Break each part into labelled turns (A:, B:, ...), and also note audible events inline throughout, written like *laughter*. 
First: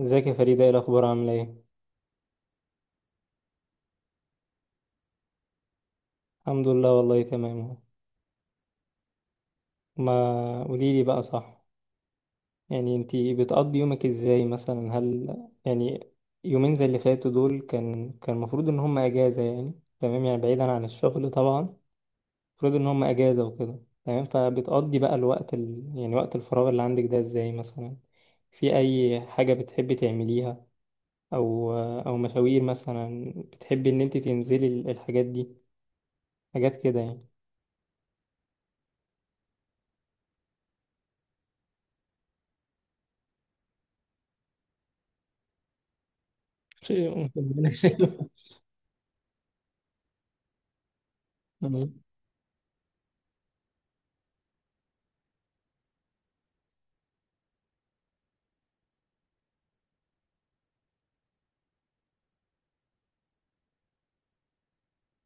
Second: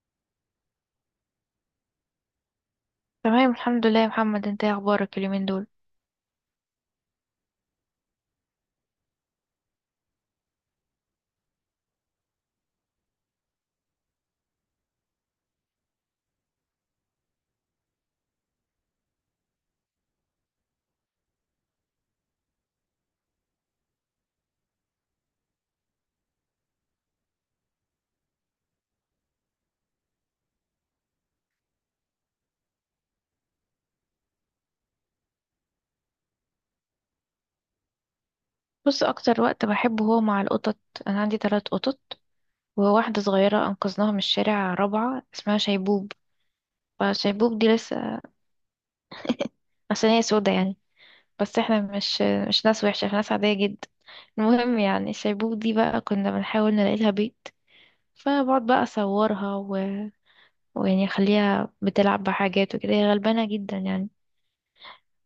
A: ازيك يا فريدة، ايه الأخبار؟ عاملة ايه؟
B: تمام الحمد لله يا محمد، انت ايه اخبارك اليومين دول؟
A: الحمد لله والله تمام اهو. ما قوليلي بقى. صح، يعني انتي بتقضي يومك ازاي مثلا؟ يعني يومين زي اللي فاتوا دول كان المفروض ان هم اجازة، يعني تمام، يعني بعيدا عن الشغل طبعا. المفروض ان هم اجازة وكده. تمام، فبتقضي بقى الوقت يعني وقت الفراغ اللي عندك ده ازاي مثلا؟ في اي حاجة بتحبي تعمليها، او او مشاوير مثلا بتحبي ان انتي تنزلي الحاجات دي، حاجات كده يعني.
B: بص، اكتر وقت بحبه هو مع القطط. انا عندي ثلاث قطط، وواحده صغيره انقذناها من الشارع رابعه اسمها شيبوب. فشيبوب دي لسه
A: *laughs*
B: عشان هي سودا، يعني بس احنا
A: مم.
B: مش ناس وحشه، احنا ناس عاديه جدا. المهم يعني شيبوب دي بقى كنا بنحاول نلاقي لها بيت، فبقعد بقى اصورها ويعني اخليها بتلعب بحاجات وكده، هي غلبانه جدا يعني.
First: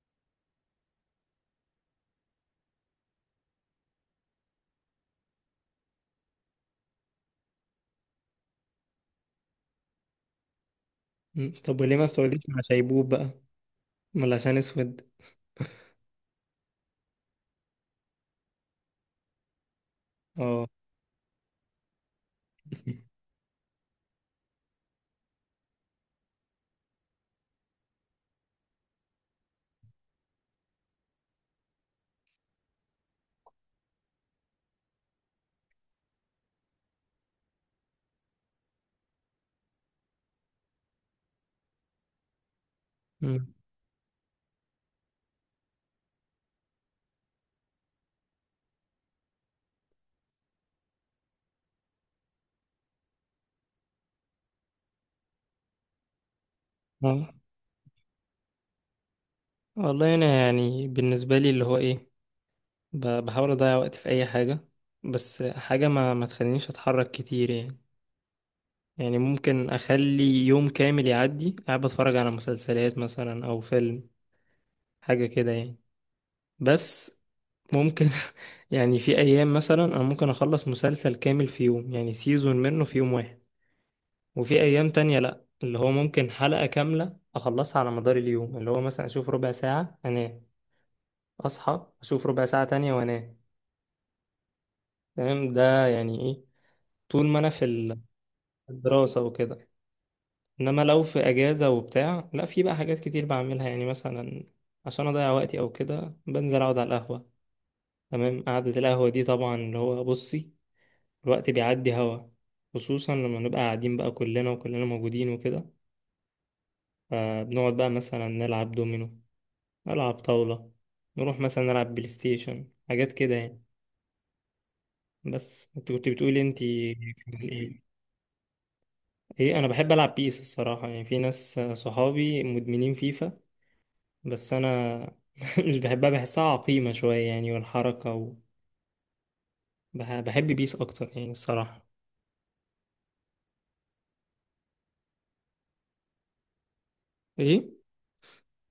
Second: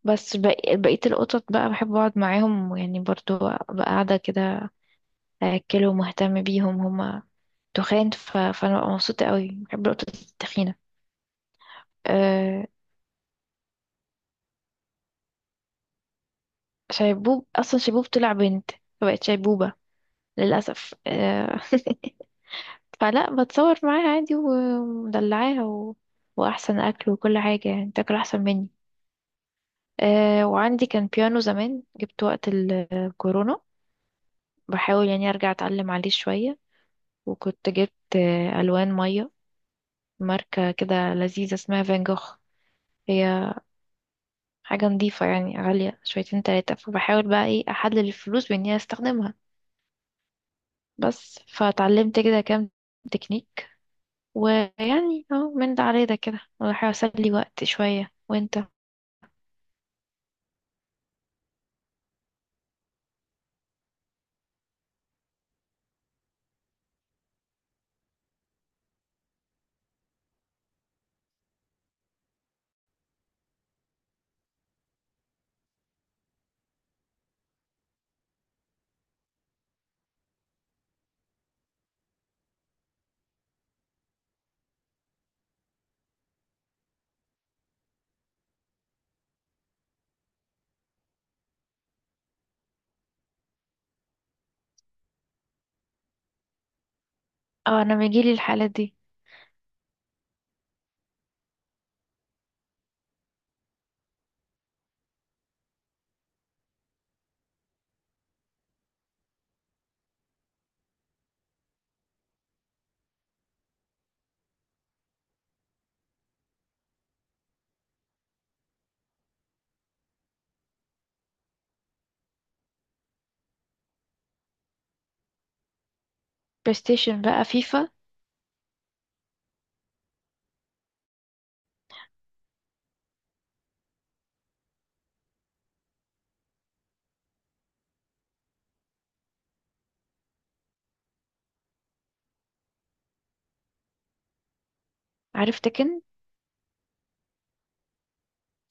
B: بس بقية القطط بقى بحب اقعد معاهم، ويعني برضو ابقى قاعدة كده اكله ومهتم بيهم، هما تخان فانا ببقى مبسوطه قوي، بحب نقطه التخينه.
A: مم. طب وليه ما بتقعديش مع
B: أه...
A: شيبوب بقى؟ ولا عشان اسود؟
B: شيبوب اصلا شيبوب طلع بنت فبقت شيبوبه
A: اه.
B: للاسف. *laughs* فلا بتصور معاها عادي ومدلعاها واحسن اكل وكل حاجه، يعني تاكل احسن مني. وعندي كان بيانو زمان، جبت وقت الكورونا، بحاول يعني ارجع اتعلم عليه شويه. وكنت جبت الوان ميه، ماركه كده لذيذه اسمها فان جوخ. هي
A: مم.
B: حاجة نظيفة يعني، غالية شويتين تلاتة، فبحاول بقى ايه أحلل الفلوس بإن هي أستخدمها. بس فتعلمت كده كام تكنيك، ويعني اه من ده على ده كده بحاول أسلي
A: اه،
B: وقت شوية. وانت؟
A: والله انا يعني بالنسبه لي اللي هو ايه، بحاول اضيع وقت في اي حاجه، بس حاجه ما تخلينيش اتحرك كتير يعني. يعني ممكن اخلي يوم كامل يعدي قاعد بتفرج على مسلسلات مثلا او فيلم، حاجه كده يعني. بس ممكن *laughs* يعني في ايام مثلا انا ممكن اخلص مسلسل كامل في يوم، يعني سيزون منه في يوم واحد. وفي ايام تانية لا، اللي هو ممكن حلقة كاملة اخلصها على مدار اليوم، اللي هو مثلا اشوف ربع ساعة انام، اصحى اشوف ربع ساعة تانية وانام. تمام، ده يعني ايه طول ما انا في
B: اه، أنا بيجيلي الحالات دي.
A: الدراسة وكده. انما لو في اجازة وبتاع، لا في بقى حاجات كتير بعملها يعني، مثلا عشان اضيع وقتي او كده بنزل اقعد على القهوة. تمام، قعدة القهوة دي طبعا اللي هو بصي، الوقت بيعدي هوا، خصوصا لما نبقى قاعدين بقى كلنا وكلنا موجودين وكده. فبنقعد بقى مثلا نلعب دومينو، ألعب طاولة، نروح مثلا نلعب بلاي ستيشن، حاجات كده يعني. بس انت كنت بتقولي انت
B: بلايستيشن بقى
A: كمان ايه؟
B: فيفا.
A: ايه، انا بحب العب بيس الصراحة، يعني في ناس صحابي مدمنين فيفا بس انا *laughs* مش بحبها، بحسها عقيمة شوية يعني، والحركة بحب بيس اكتر يعني الصراحة.
B: عارف تكن؟
A: ايه.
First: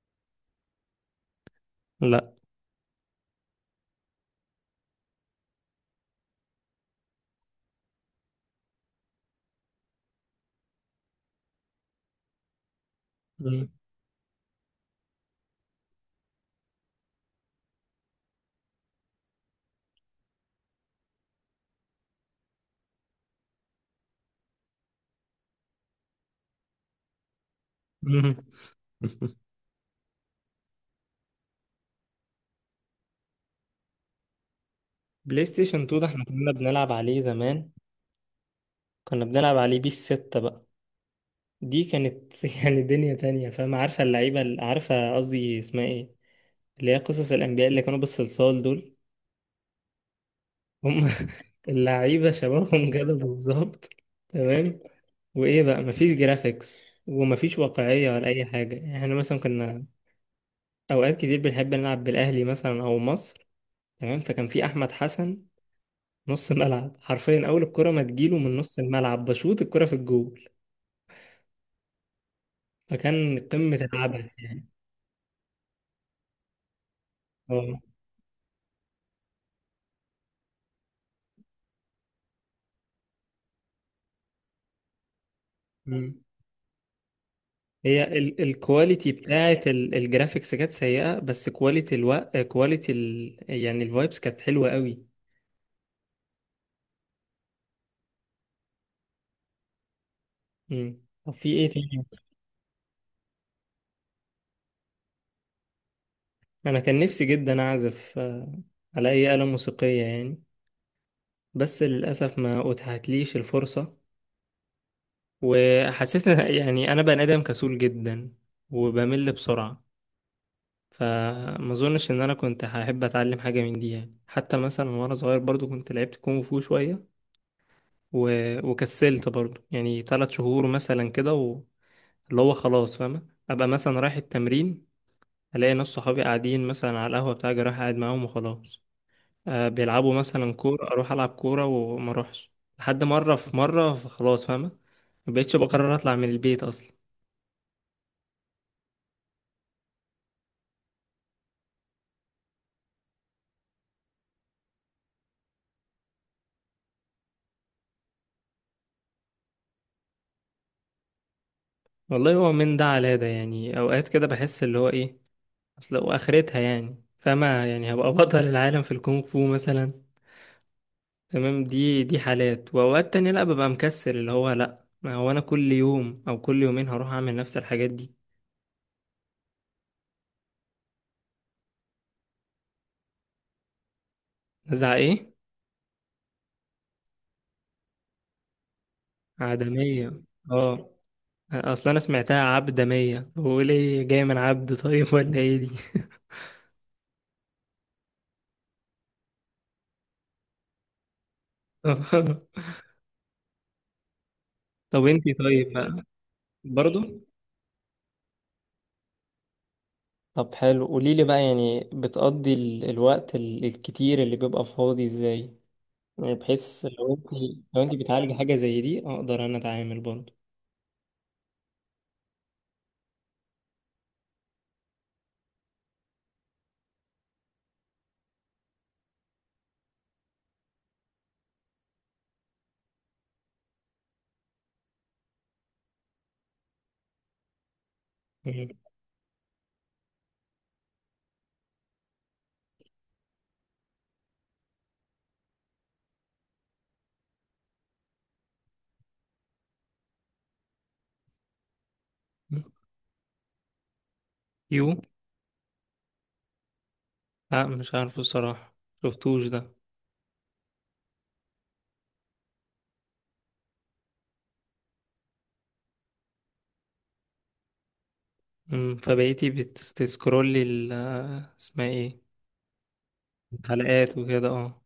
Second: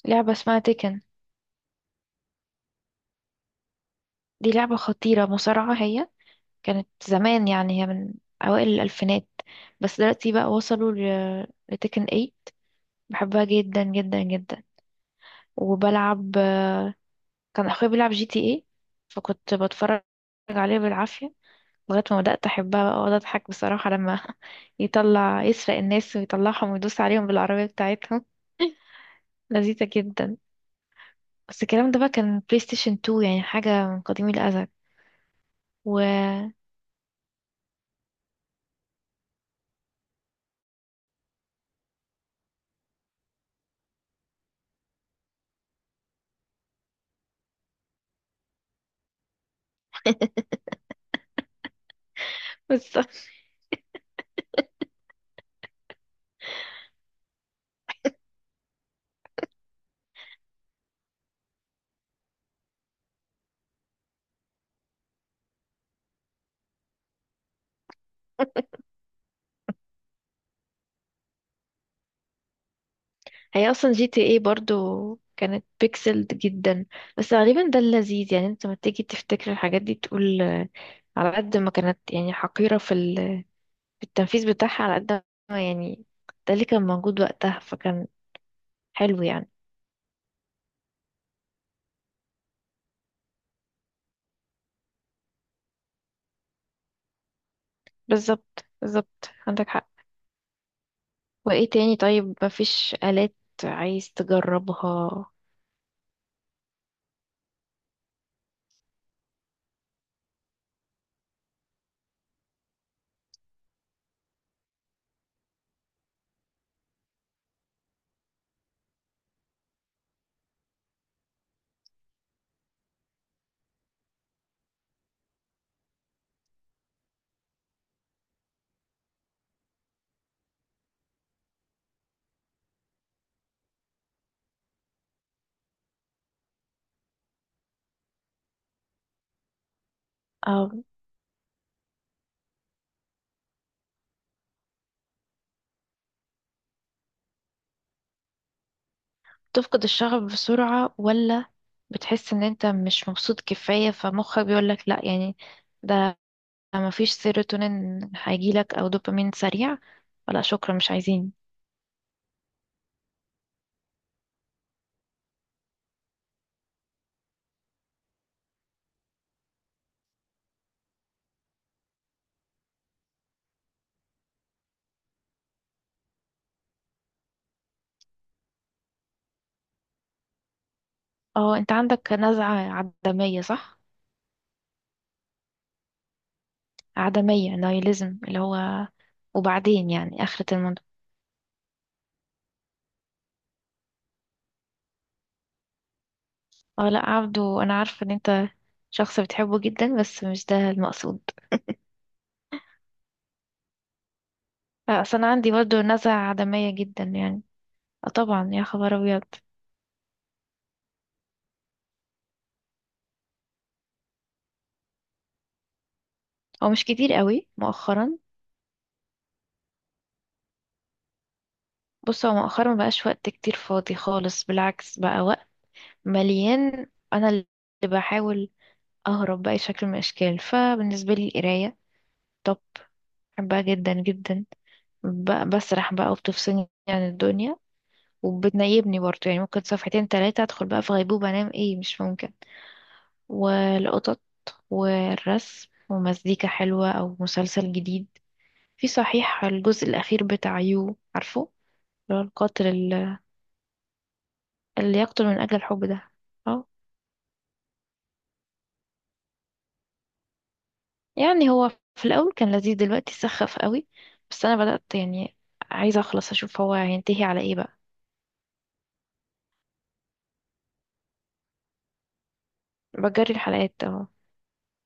B: لعبة اسمها تكن،
A: لا.
B: دي لعبة خطيرة، مصارعة هي. كانت زمان يعني، هي من أوائل الألفينات، بس دلوقتي بقى وصلوا لتكن 8. بحبها
A: مم.
B: جدا جدا جدا. وبلعب، كان اخويا بيلعب جي تي ايه، فكنت بتفرج عليه بالعافية لغاية ما بدأت احبها بقى، واقعد اضحك بصراحة لما *laughs* يطلع يسرق الناس ويطلعهم ويدوس عليهم بالعربية بتاعتهم.
A: مم. *laughs*
B: لذيذة جدا. بس الكلام ده بقى كان بلاي ستيشن 2، يعني حاجة من قديم الأزل.
A: بلاي ستيشن 2 ده احنا كنا
B: و
A: بنلعب عليه زمان، كنا بنلعب عليه بيس 6 بقى. دي كانت *laughs* يعني دنيا تانية، فاهم؟ عارفة اللعيبة؟ عارفة قصدي اسمها ايه، اللي هي قصص الأنبياء اللي كانوا بالصلصال دول، هم *laughs* اللعيبة
B: *laughs*
A: شبابهم
B: بس
A: كده بالظبط. تمام. وإيه بقى، مفيش جرافيكس ومفيش واقعية ولا أي حاجة. إحنا مثلا كنا أوقات كتير بنحب نلعب بالأهلي مثلا أو مصر. تمام، فكان في أحمد حسن نص ملعب حرفيا، أول الكرة ما تجيله من نص الملعب بشوط الكرة في الجول، فكان
B: هي
A: قمة
B: أصلا جي تي
A: العبث
B: ايه
A: يعني.
B: برضو كانت بيكسلد جدا، بس غالبا ده اللذيذ يعني. انت لما تيجي تفتكر الحاجات دي تقول، على قد ما كانت يعني حقيرة في التنفيذ بتاعها، على قد ما يعني
A: اه،
B: ده اللي كان موجود وقتها.
A: هي
B: فكان
A: الكواليتي
B: حلو يعني.
A: بتاعت الجرافيكس كانت سيئة، بس كواليتي الوقت، كواليتي يعني الفايبس كانت حلوة قوي.
B: بالظبط بالظبط، عندك حق.
A: مم. طب في ايه
B: وايه تاني
A: تاني؟
B: طيب؟ مفيش آلات عايز تجربها؟
A: انا كان نفسي جدا اعزف على اي آلة موسيقية يعني، بس للأسف ما اتاحتليش الفرصة. وحسيت *laughs* يعني انا بني ادم كسول جدا وبمل بسرعة، فما اظنش ان انا كنت هحب اتعلم حاجة من دي يعني. حتى مثلا وانا صغير برضو كنت لعبت كونغ فو شوية و... وكسلت برضو، يعني ثلاث شهور مثلا كده اللي هو خلاص، فاهمة، أبقى مثلا رايح التمرين، ألاقي ناس صحابي قاعدين مثلا على القهوة بتاعي، رايح قاعد معاهم وخلاص. بيلعبوا مثلا
B: أو
A: كورة، أروح ألعب كورة وما أروحش. لحد مرة في مرة خلاص، فاهمة، مبقتش بقرر أطلع من البيت أصلا.
B: تفقد الشغف بسرعة، ولا بتحس ان انت مش مبسوط كفاية فمخك بيقولك لا يعني، ده مفيش سيروتونين هيجيلك او دوبامين سريع، ولا شكرا مش عايزين.
A: والله هو من ده على ده يعني، أوقات كده بحس اللي هو إيه أصل وآخرتها، يعني فاهمة يعني هبقى بطل العالم في الكونغ فو مثلا؟ تمام، دي حالات. واوقات تانية لا ببقى مكسل، اللي هو لا ما هو انا كل يوم او كل يومين هروح اعمل نفس الحاجات دي.
B: اه، انت عندك نزعة عدمية، صح؟
A: نزعة ايه؟
B: عدمية، نيهيليزم، اللي هو وبعدين
A: عدمية؟
B: يعني آخرة المنتهى.
A: اه، اصلا انا سمعتها عبدمية، بقول ايه جاي من عبد؟ طيب *laughs* ولا ايه دي؟
B: اه لا، عبده انا عارفه ان انت شخص بتحبه جدا، بس مش ده المقصود.
A: *laughs*
B: لا،
A: طب
B: اصل انا
A: انتي
B: عندي
A: طيب
B: برضو
A: بقى
B: نزعة عدمية
A: برضو؟
B: جدا يعني. اه طبعا يا خبر ابيض.
A: طب حلو، قوليلي بقى، يعني بتقضي الوقت الكتير اللي بيبقى فاضي ازاي؟ يعني
B: هو
A: بحيث
B: مش
A: لو
B: كتير
A: انت،
B: قوي
A: لو انت
B: مؤخرا.
A: بتعالجي حاجة زي دي اقدر انا اتعامل برضو.
B: بص، هو مؤخرا مبقاش وقت كتير فاضي خالص، بالعكس بقى وقت مليان. انا اللي بحاول اهرب باي شكل من الاشكال. فبالنسبه لي القرايه توب، بحبها جدا جدا. بسرح بقى وبتفصلني عن الدنيا،
A: مم.
B: وبتنيبني برضه يعني، ممكن صفحتين تلاتة ادخل بقى في غيبوبة انام. ايه مش ممكن. والقطط والرسم ومزيكا حلوة أو مسلسل جديد. في صحيح، الجزء الأخير بتاع يو، عارفه؟ اللي هو
A: يو؟
B: اللي يقتل من أجل الحب ده. اه،
A: لا، مش عارفه الصراحة، شفتوش ده.
B: يعني هو في الأول كان لذيذ، دلوقتي سخف قوي، بس أنا بدأت يعني عايزة أخلص أشوف هو هينتهي على إيه بقى.
A: فبقيتي بتسكرولي اسمها ايه،
B: بجري الحلقات اهو.
A: الحلقات وكده، اه.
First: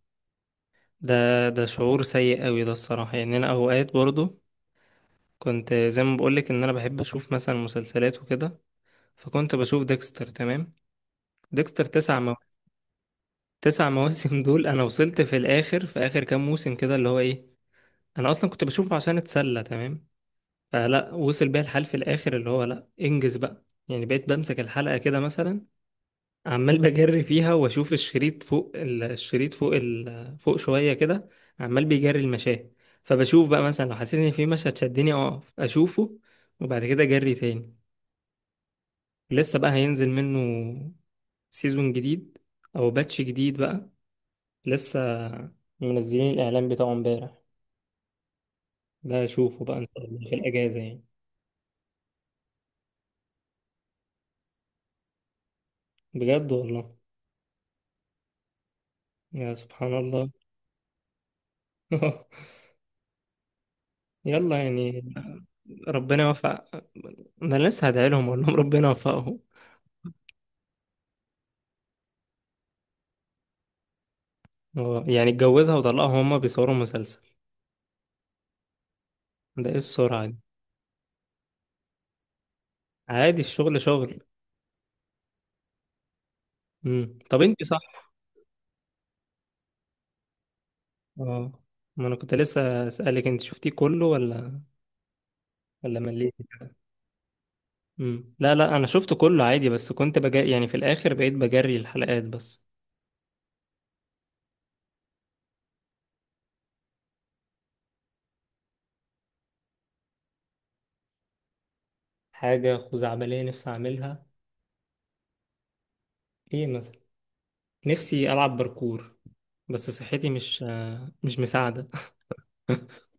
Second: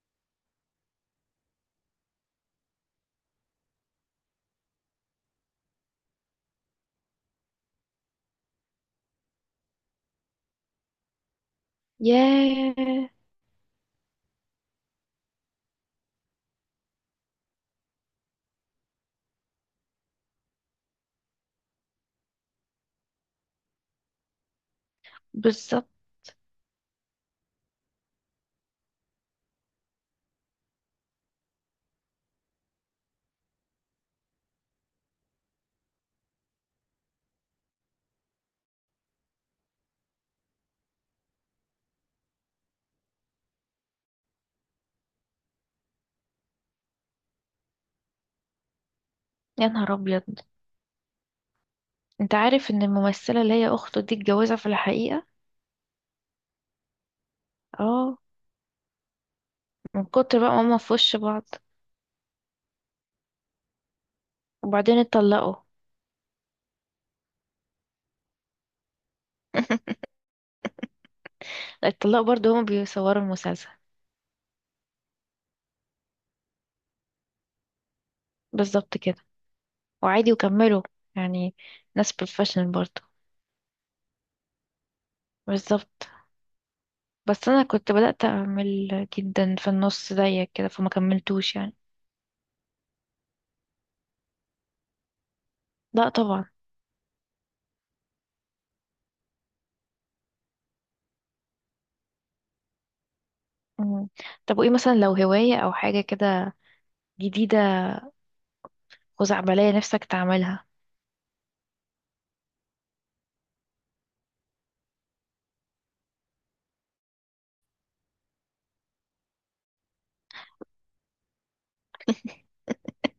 A: ده ده شعور سيء قوي ده الصراحة. يعني انا اوقات برضو كنت زي ما بقولك ان انا بحب اشوف مثلا مسلسلات وكده، فكنت بشوف ديكستر. تمام، ديكستر تسع
B: ياه.
A: تسع مواسم *laughs* دول. انا وصلت في الاخر، في اخر كام موسم كده اللي هو ايه، انا اصلا كنت بشوفه عشان اتسلى. تمام، فلا وصل بيا الحال في الاخر اللي هو لا انجز بقى، يعني بقيت بمسك الحلقة كده مثلا
B: بالظبط.
A: عمال بجري فيها، واشوف الشريط فوق الشريط فوق فوق شويه كده، عمال بيجري المشاه. فبشوف بقى مثلا لو حسيت ان في مشهد شدني اقف اشوفه، وبعد كده اجري تاني. لسه بقى هينزل منه سيزون جديد او باتش جديد بقى، لسه منزلين الاعلان بتاعه امبارح، ده اشوفه
B: يا
A: بقى ان
B: نهار
A: شاء
B: أبيض،
A: الله في الاجازه يعني.
B: أنت عارف إن الممثلة اللي هي أخته دي اتجوزها في الحقيقة؟
A: بجد والله؟
B: اه،
A: يا سبحان
B: من
A: الله.
B: كتر بقى ماما في وش بعض،
A: *laughs* يلا
B: وبعدين
A: يعني،
B: اتطلقوا.
A: ربنا يوفق. انا لسه هدعي لهم، اقول لهم ربنا يوفقهم.
B: الطلاب برضو هما بيصوروا المسلسل.
A: اه، يعني اتجوزها وطلقها وهما بيصوروا مسلسل؟
B: بالظبط كده.
A: ده ايه السرعة
B: وعادي
A: دي!
B: وكملوا يعني، ناس بروفيشنال برضو.
A: عادي، الشغل شغل.
B: بالظبط.
A: طب
B: بس
A: انت،
B: انا
A: صح.
B: كنت بدأت اعمل جدا في النص زيك كده، فما
A: اه،
B: كملتوش يعني.
A: ما انا كنت لسه اسالك انت شفتيه كله ولا
B: لا
A: مليتي.
B: طبعا.
A: لا لا، انا شفته كله عادي، بس كنت بجري يعني في الاخر، بقيت بجري الحلقات بس.
B: مم. طب وايه مثلا لو هواية او حاجة كده جديدة خزعبلية نفسك تعملها؟
A: حاجة خزعبلية نفسي اعملها؟ ايه مثلا؟ نفسي العب باركور، بس صحتي مش مش مساعدة. *laughs*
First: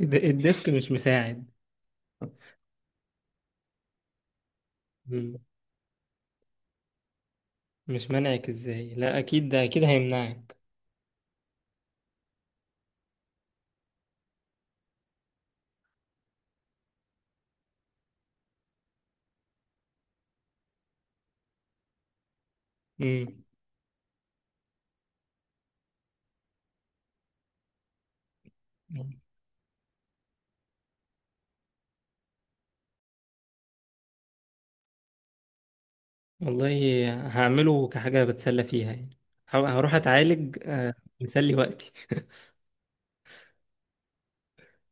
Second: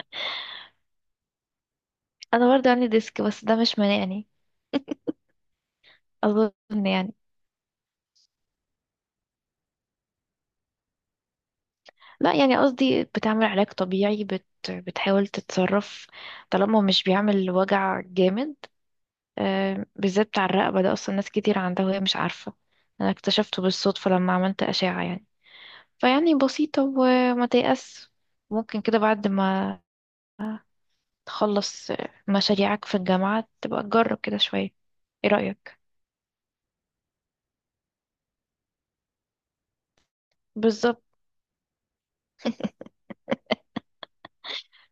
A: الديسك مش مساعد.
B: انا برضو عندي ديسك، بس ده مش مانعني
A: مم.
B: اظن يعني.
A: مش منعك ازاي؟ لا اكيد، ده اكيد هيمنعك.
B: لا يعني قصدي، بتعمل علاج طبيعي، بتحاول تتصرف طالما مش بيعمل وجع جامد. بالذات بتاع الرقبة ده أصلا ناس كتير عندها وهي مش عارفة. أنا
A: مم.
B: اكتشفته بالصدفة لما عملت أشعة يعني. فيعني بسيطة وما تيأس. ممكن كده بعد ما تخلص مشاريعك في الجامعة تبقى تجرب كده شوية. ايه رأيك؟
A: والله هعمله كحاجة بتسلى فيها يعني، هروح أتعالج
B: بالظبط
A: مسلي وقتي.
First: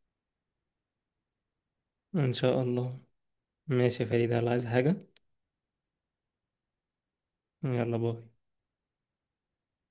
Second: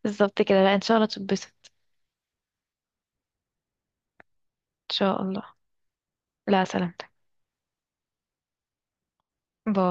B: بالظبط كده. لا إن شاء الله تتبسط.
A: إن شاء الله. ماشي يا فريدة، يلا. عايز حاجة؟
B: إن شاء الله. لا سلامتك.
A: يلا، باي.
B: باي.